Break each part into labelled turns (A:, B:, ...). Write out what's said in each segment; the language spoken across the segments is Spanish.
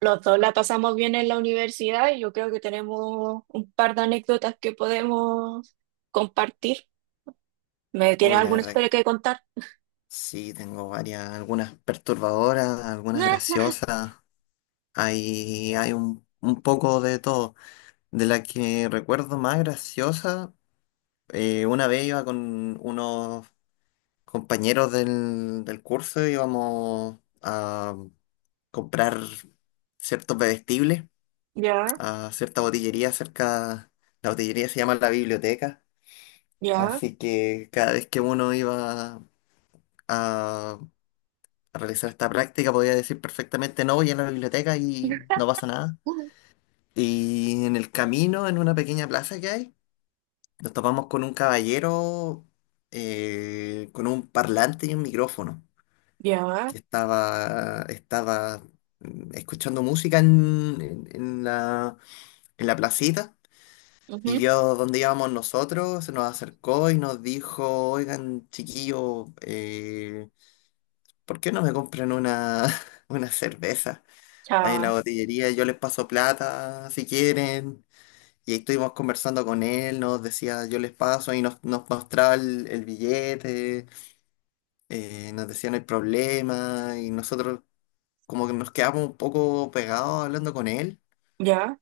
A: Los dos la pasamos bien en la universidad y yo creo que tenemos un par de anécdotas que podemos compartir. ¿Me tienes
B: Uy, la
A: alguna
B: verdad,
A: historia que contar?
B: sí, tengo varias, algunas perturbadoras, algunas graciosas. Hay un poco de todo. De la que recuerdo más graciosa, una vez iba con unos compañeros del curso, íbamos a comprar ciertos bebestibles
A: Ya, ya,
B: a cierta botillería cerca. La botillería se llama La Biblioteca,
A: ya,
B: así que cada vez que uno iba a realizar esta práctica, podía decir perfectamente, no voy a la biblioteca y no pasa nada.
A: Ujú.
B: Y en el camino, en una pequeña plaza que hay, nos topamos con un caballero, con un parlante y un micrófono,
A: ya,
B: que estaba escuchando música en la placita. Y vio dónde íbamos nosotros, se nos acercó y nos dijo: oigan, chiquillo, ¿por qué no me compran una cerveza? Ahí en la botillería yo les paso plata si quieren. Y ahí estuvimos conversando con él, nos decía yo les paso y nos mostraba el billete, nos decía no hay problema y nosotros como que nos quedamos un poco pegados hablando con él,
A: ya,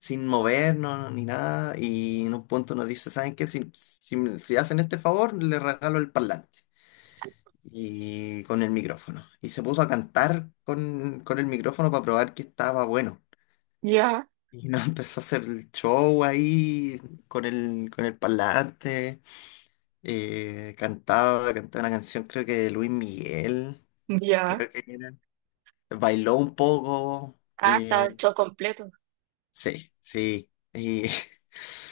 B: sin movernos ni nada y en un punto nos dice: ¿saben qué? Si hacen este favor, les regalo el parlante y con el micrófono. Y se puso a cantar con el micrófono para probar que estaba bueno.
A: ya,
B: Y no empezó a hacer el show ahí con el parlante. Cantaba una canción, creo que de Luis Miguel.
A: ya.
B: Creo que era. Bailó un poco.
A: Ah, está el show completo.
B: Sí, sí. Y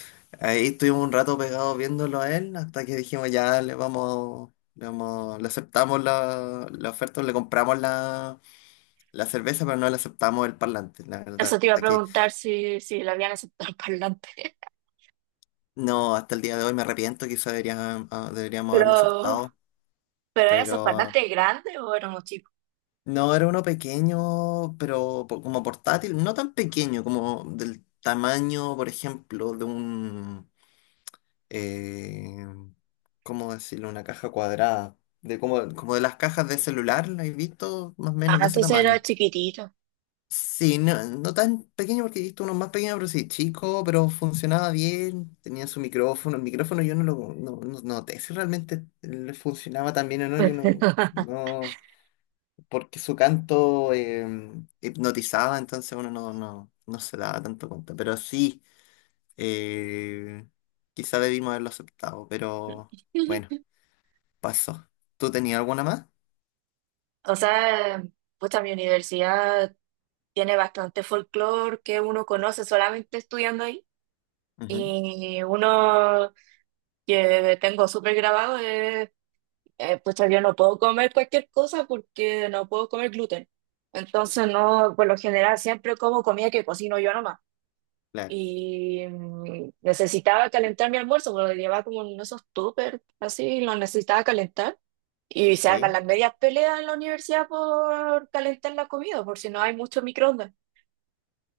B: ahí estuvimos un rato pegados viéndolo a él hasta que dijimos ya le aceptamos la oferta, le compramos la cerveza, pero no le aceptamos el parlante. La
A: Eso
B: verdad
A: te iba a
B: que
A: preguntar si, le habían aceptado el parlante.
B: no, hasta el día de hoy me arrepiento, quizá deberíamos haberlo
A: Pero,
B: aceptado.
A: pero ¿era esos
B: Pero
A: parlantes grandes o éramos chicos?
B: no, era uno pequeño, pero como portátil, no tan pequeño, como del tamaño, por ejemplo, de un, eh, ¿cómo decirlo? Una caja cuadrada, de como de las cajas de celular, ¿la he visto? Más o
A: Ah,
B: menos de ese
A: entonces era
B: tamaño.
A: chiquitito.
B: Sí, no, no tan pequeño porque he visto uno más pequeño, pero sí, chico, pero funcionaba bien, tenía su micrófono, el micrófono yo no lo no, no noté si realmente le funcionaba tan bien o no, yo no. Porque su canto, hipnotizaba, entonces uno no se daba tanto cuenta. Pero sí, eh, quizá debimos haberlo aceptado, pero bueno, pasó. ¿Tú tenías alguna más?
A: O sea, pues mi universidad tiene bastante folclore que uno conoce solamente estudiando ahí.
B: Ujú.
A: Y uno que tengo súper grabado es, pucha, yo no puedo comer cualquier cosa porque no puedo comer gluten. Entonces, no, por lo general siempre como comida que cocino yo nomás.
B: Claro,
A: Y necesitaba calentar mi almuerzo, porque lo llevaba como en esos tuppers, así, lo necesitaba calentar. Y se arman
B: sí.
A: las medias peleas en la universidad por calentar la comida, por si no hay mucho microondas.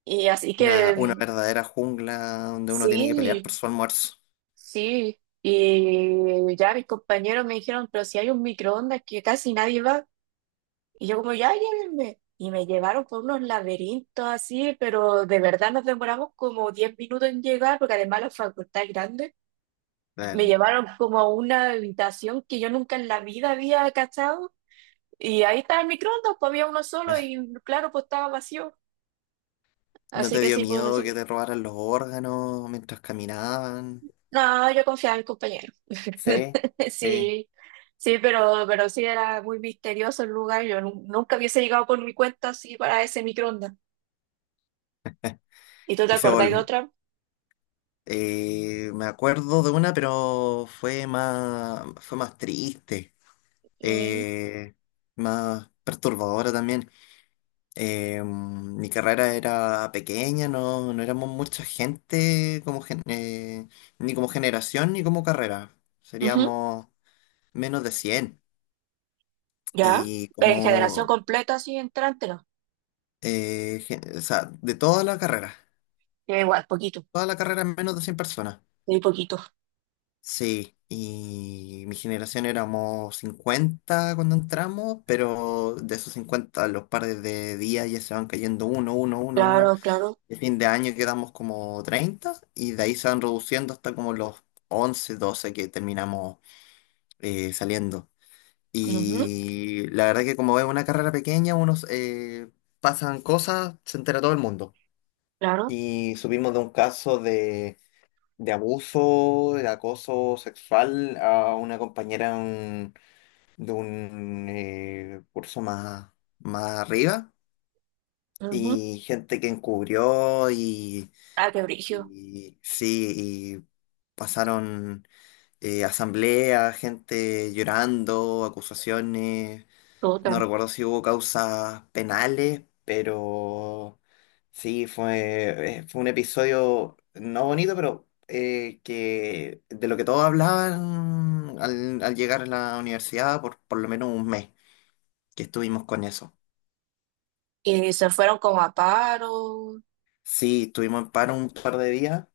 A: Y así
B: Una,
A: que
B: una verdadera jungla donde uno tiene que pelear por
A: sí,
B: su almuerzo.
A: sí. Y ya mis compañeros me dijeron, pero si hay un microondas que casi nadie va. Y yo como, ya llévenme. Y me llevaron por unos laberintos así, pero de verdad nos demoramos como 10 minutos en llegar, porque además la facultad es grande. Me
B: Claro.
A: llevaron como a una habitación que yo nunca en la vida había cachado. Y ahí estaba el microondas, pues había uno solo
B: Ah,
A: y claro, pues estaba vacío.
B: ¿no
A: Así
B: te
A: que
B: dio
A: sí, pues
B: miedo
A: eso.
B: que te robaran los órganos mientras caminaban?
A: No, yo confiaba en mis compañeros.
B: Sí, sí.
A: Sí, sí, pero sí era muy misterioso el lugar. Yo nunca hubiese llegado por mi cuenta así para ese microondas. ¿Y tú te
B: Y se
A: acordás de
B: volvió.
A: otra?
B: Me acuerdo de una, pero fue más triste,
A: Mm,
B: eh, más perturbadora también. Mi carrera era pequeña, no éramos mucha gente como ni como generación ni como carrera.
A: ujú.
B: Seríamos menos de 100
A: Ya.
B: y
A: En generación completa, así entrante, no.
B: o sea, de
A: Ya. Igual, poquito,
B: toda la carrera menos de 100 personas.
A: muy poquito.
B: Sí, y mi generación éramos 50 cuando entramos, pero de esos 50 los pares de días ya se van cayendo uno, uno, uno, uno.
A: Claro, claro.
B: El fin de año quedamos como 30 y de ahí se van reduciendo hasta como los 11 12 que terminamos, saliendo.
A: Ujú,
B: Y la verdad que como es una carrera pequeña, unos, pasan cosas, se entera todo el mundo.
A: claro.
B: Y supimos de un caso de abuso, de acoso sexual a una compañera de un curso más arriba
A: Ujú.
B: y gente que encubrió y,
A: Ah, qué brillo.
B: y sí, y pasaron, asambleas, gente llorando, acusaciones. No
A: Otra.
B: recuerdo si hubo causas penales, pero sí, fue un episodio no bonito, pero que de lo que todos hablaban al llegar a la universidad por lo menos un mes que estuvimos con eso.
A: Y se fueron como a paro.
B: Sí, estuvimos en paro un par de días,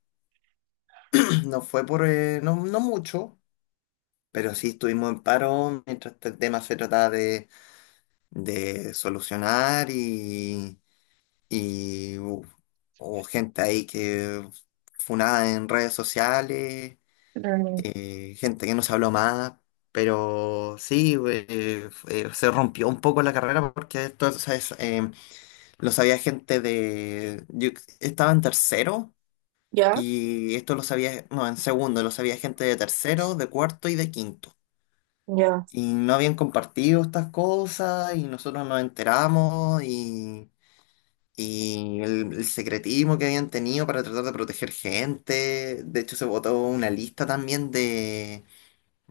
B: no fue no, no mucho, pero sí estuvimos en paro mientras este tema se trataba de solucionar y uf, hubo gente ahí que funada en redes sociales, gente que no se habló más, pero sí, se rompió un poco la carrera porque esto, o sea, lo sabía gente de... Yo estaba en tercero
A: Ya,
B: y esto lo sabía, no, en segundo, lo sabía gente de tercero, de cuarto y de quinto.
A: ya,
B: Y no habían compartido estas cosas y nosotros nos enteramos y el secretismo que habían tenido para tratar de proteger gente. De hecho, se votó una lista también de,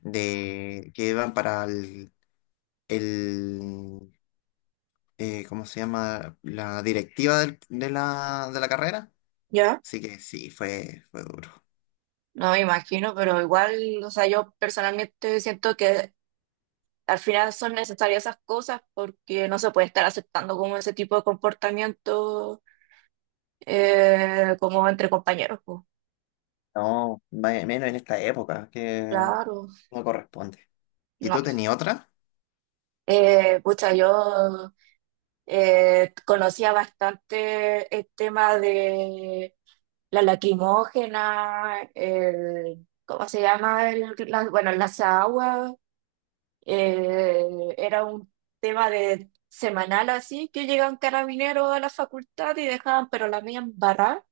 B: de que iban para el ¿cómo se llama? La directiva de la carrera.
A: ya.
B: Así que sí, fue duro.
A: No me imagino, pero igual, o sea, yo personalmente siento que al final son necesarias esas cosas porque no se puede estar aceptando como ese tipo de comportamiento como entre compañeros, pues.
B: No, menos en esta época, que
A: Claro,
B: no corresponde. ¿Y
A: no.
B: tú tenías otra?
A: Pucha, yo conocía bastante el tema de la lacrimógena, el ¿cómo se llama? El, la, bueno, las aguas. Era un tema de semanal así, que llegaban carabineros a la facultad y dejaban, pero la mía embarrada.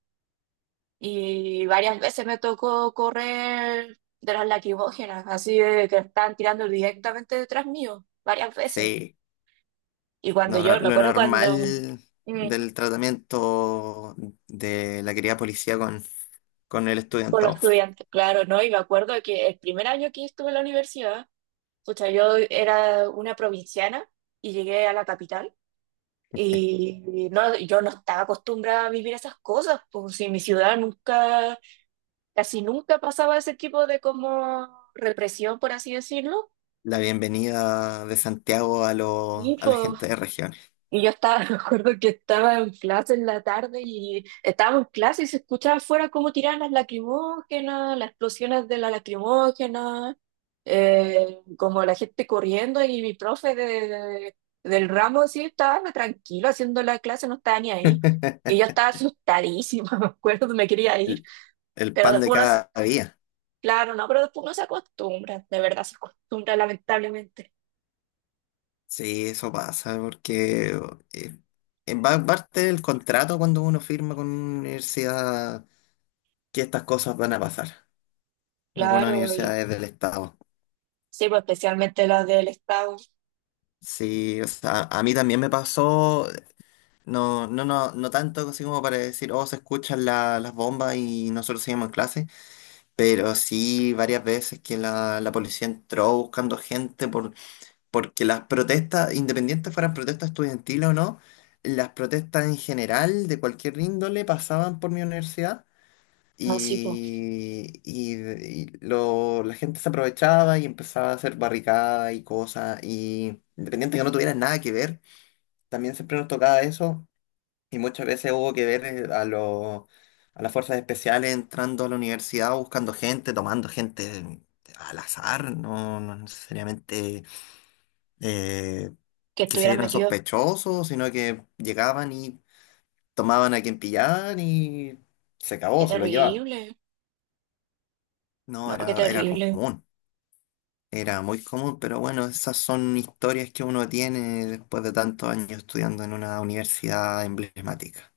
A: Y varias veces me tocó correr de las lacrimógenas, así de que estaban tirando directamente detrás mío, varias veces.
B: Sí.
A: Y cuando
B: No, no,
A: yo, me
B: lo
A: acuerdo cuando,
B: normal
A: mm,
B: del tratamiento de la querida policía con el
A: con los
B: estudiantado.
A: estudiantes, claro, ¿no? Y me acuerdo que el primer año que estuve en la universidad, pucha, yo era una provinciana y llegué a la capital. Y no, yo no estaba acostumbrada a vivir esas cosas, pues si en mi ciudad nunca, casi nunca pasaba ese tipo de como represión, por así decirlo.
B: La bienvenida de Santiago
A: Y
B: a la
A: pues,
B: gente de regiones.
A: y yo estaba, me acuerdo que estaba en clase en la tarde y estábamos en clase y se escuchaba afuera cómo tiraban las lacrimógenas, las explosiones de la lacrimógena, como la gente corriendo y mi profe del ramo sí estaba tranquilo haciendo la clase, no estaba ni ahí. Y yo estaba asustadísima, me acuerdo, me quería ir,
B: El, el
A: pero
B: pan de
A: después uno se,
B: cada día.
A: claro, no, pero después uno se acostumbra, de verdad se acostumbra lamentablemente.
B: Sí, eso pasa, porque eh, va parte del contrato cuando uno firma con una universidad que estas cosas van a pasar. Algunas
A: Claro, y
B: universidades del Estado.
A: sí, pues especialmente las del Estado,
B: Sí, o sea, a mí también me pasó. No, no, no, no tanto así como para decir: oh, se escuchan las bombas y nosotros seguimos en clase, pero sí varias veces que la policía entró buscando gente porque las protestas, independientes fueran protestas estudiantiles o no, las protestas en general de cualquier índole pasaban por mi universidad
A: así
B: y, la gente se aprovechaba y empezaba a hacer barricadas y cosas, y independiente que no tuvieran nada que ver, también siempre nos tocaba eso y muchas veces hubo que ver, a las fuerzas especiales entrando a la universidad, buscando gente, tomando gente al azar, no necesariamente, eh,
A: que
B: que se
A: estuvieran
B: vieran
A: metidos.
B: sospechosos, sino que llegaban y tomaban a quien pillaban y se
A: Qué
B: acabó, se lo llevaban.
A: terrible.
B: No,
A: No, qué
B: era
A: terrible.
B: común, era muy común, pero bueno, esas son historias que uno tiene después de tantos años estudiando en una universidad emblemática.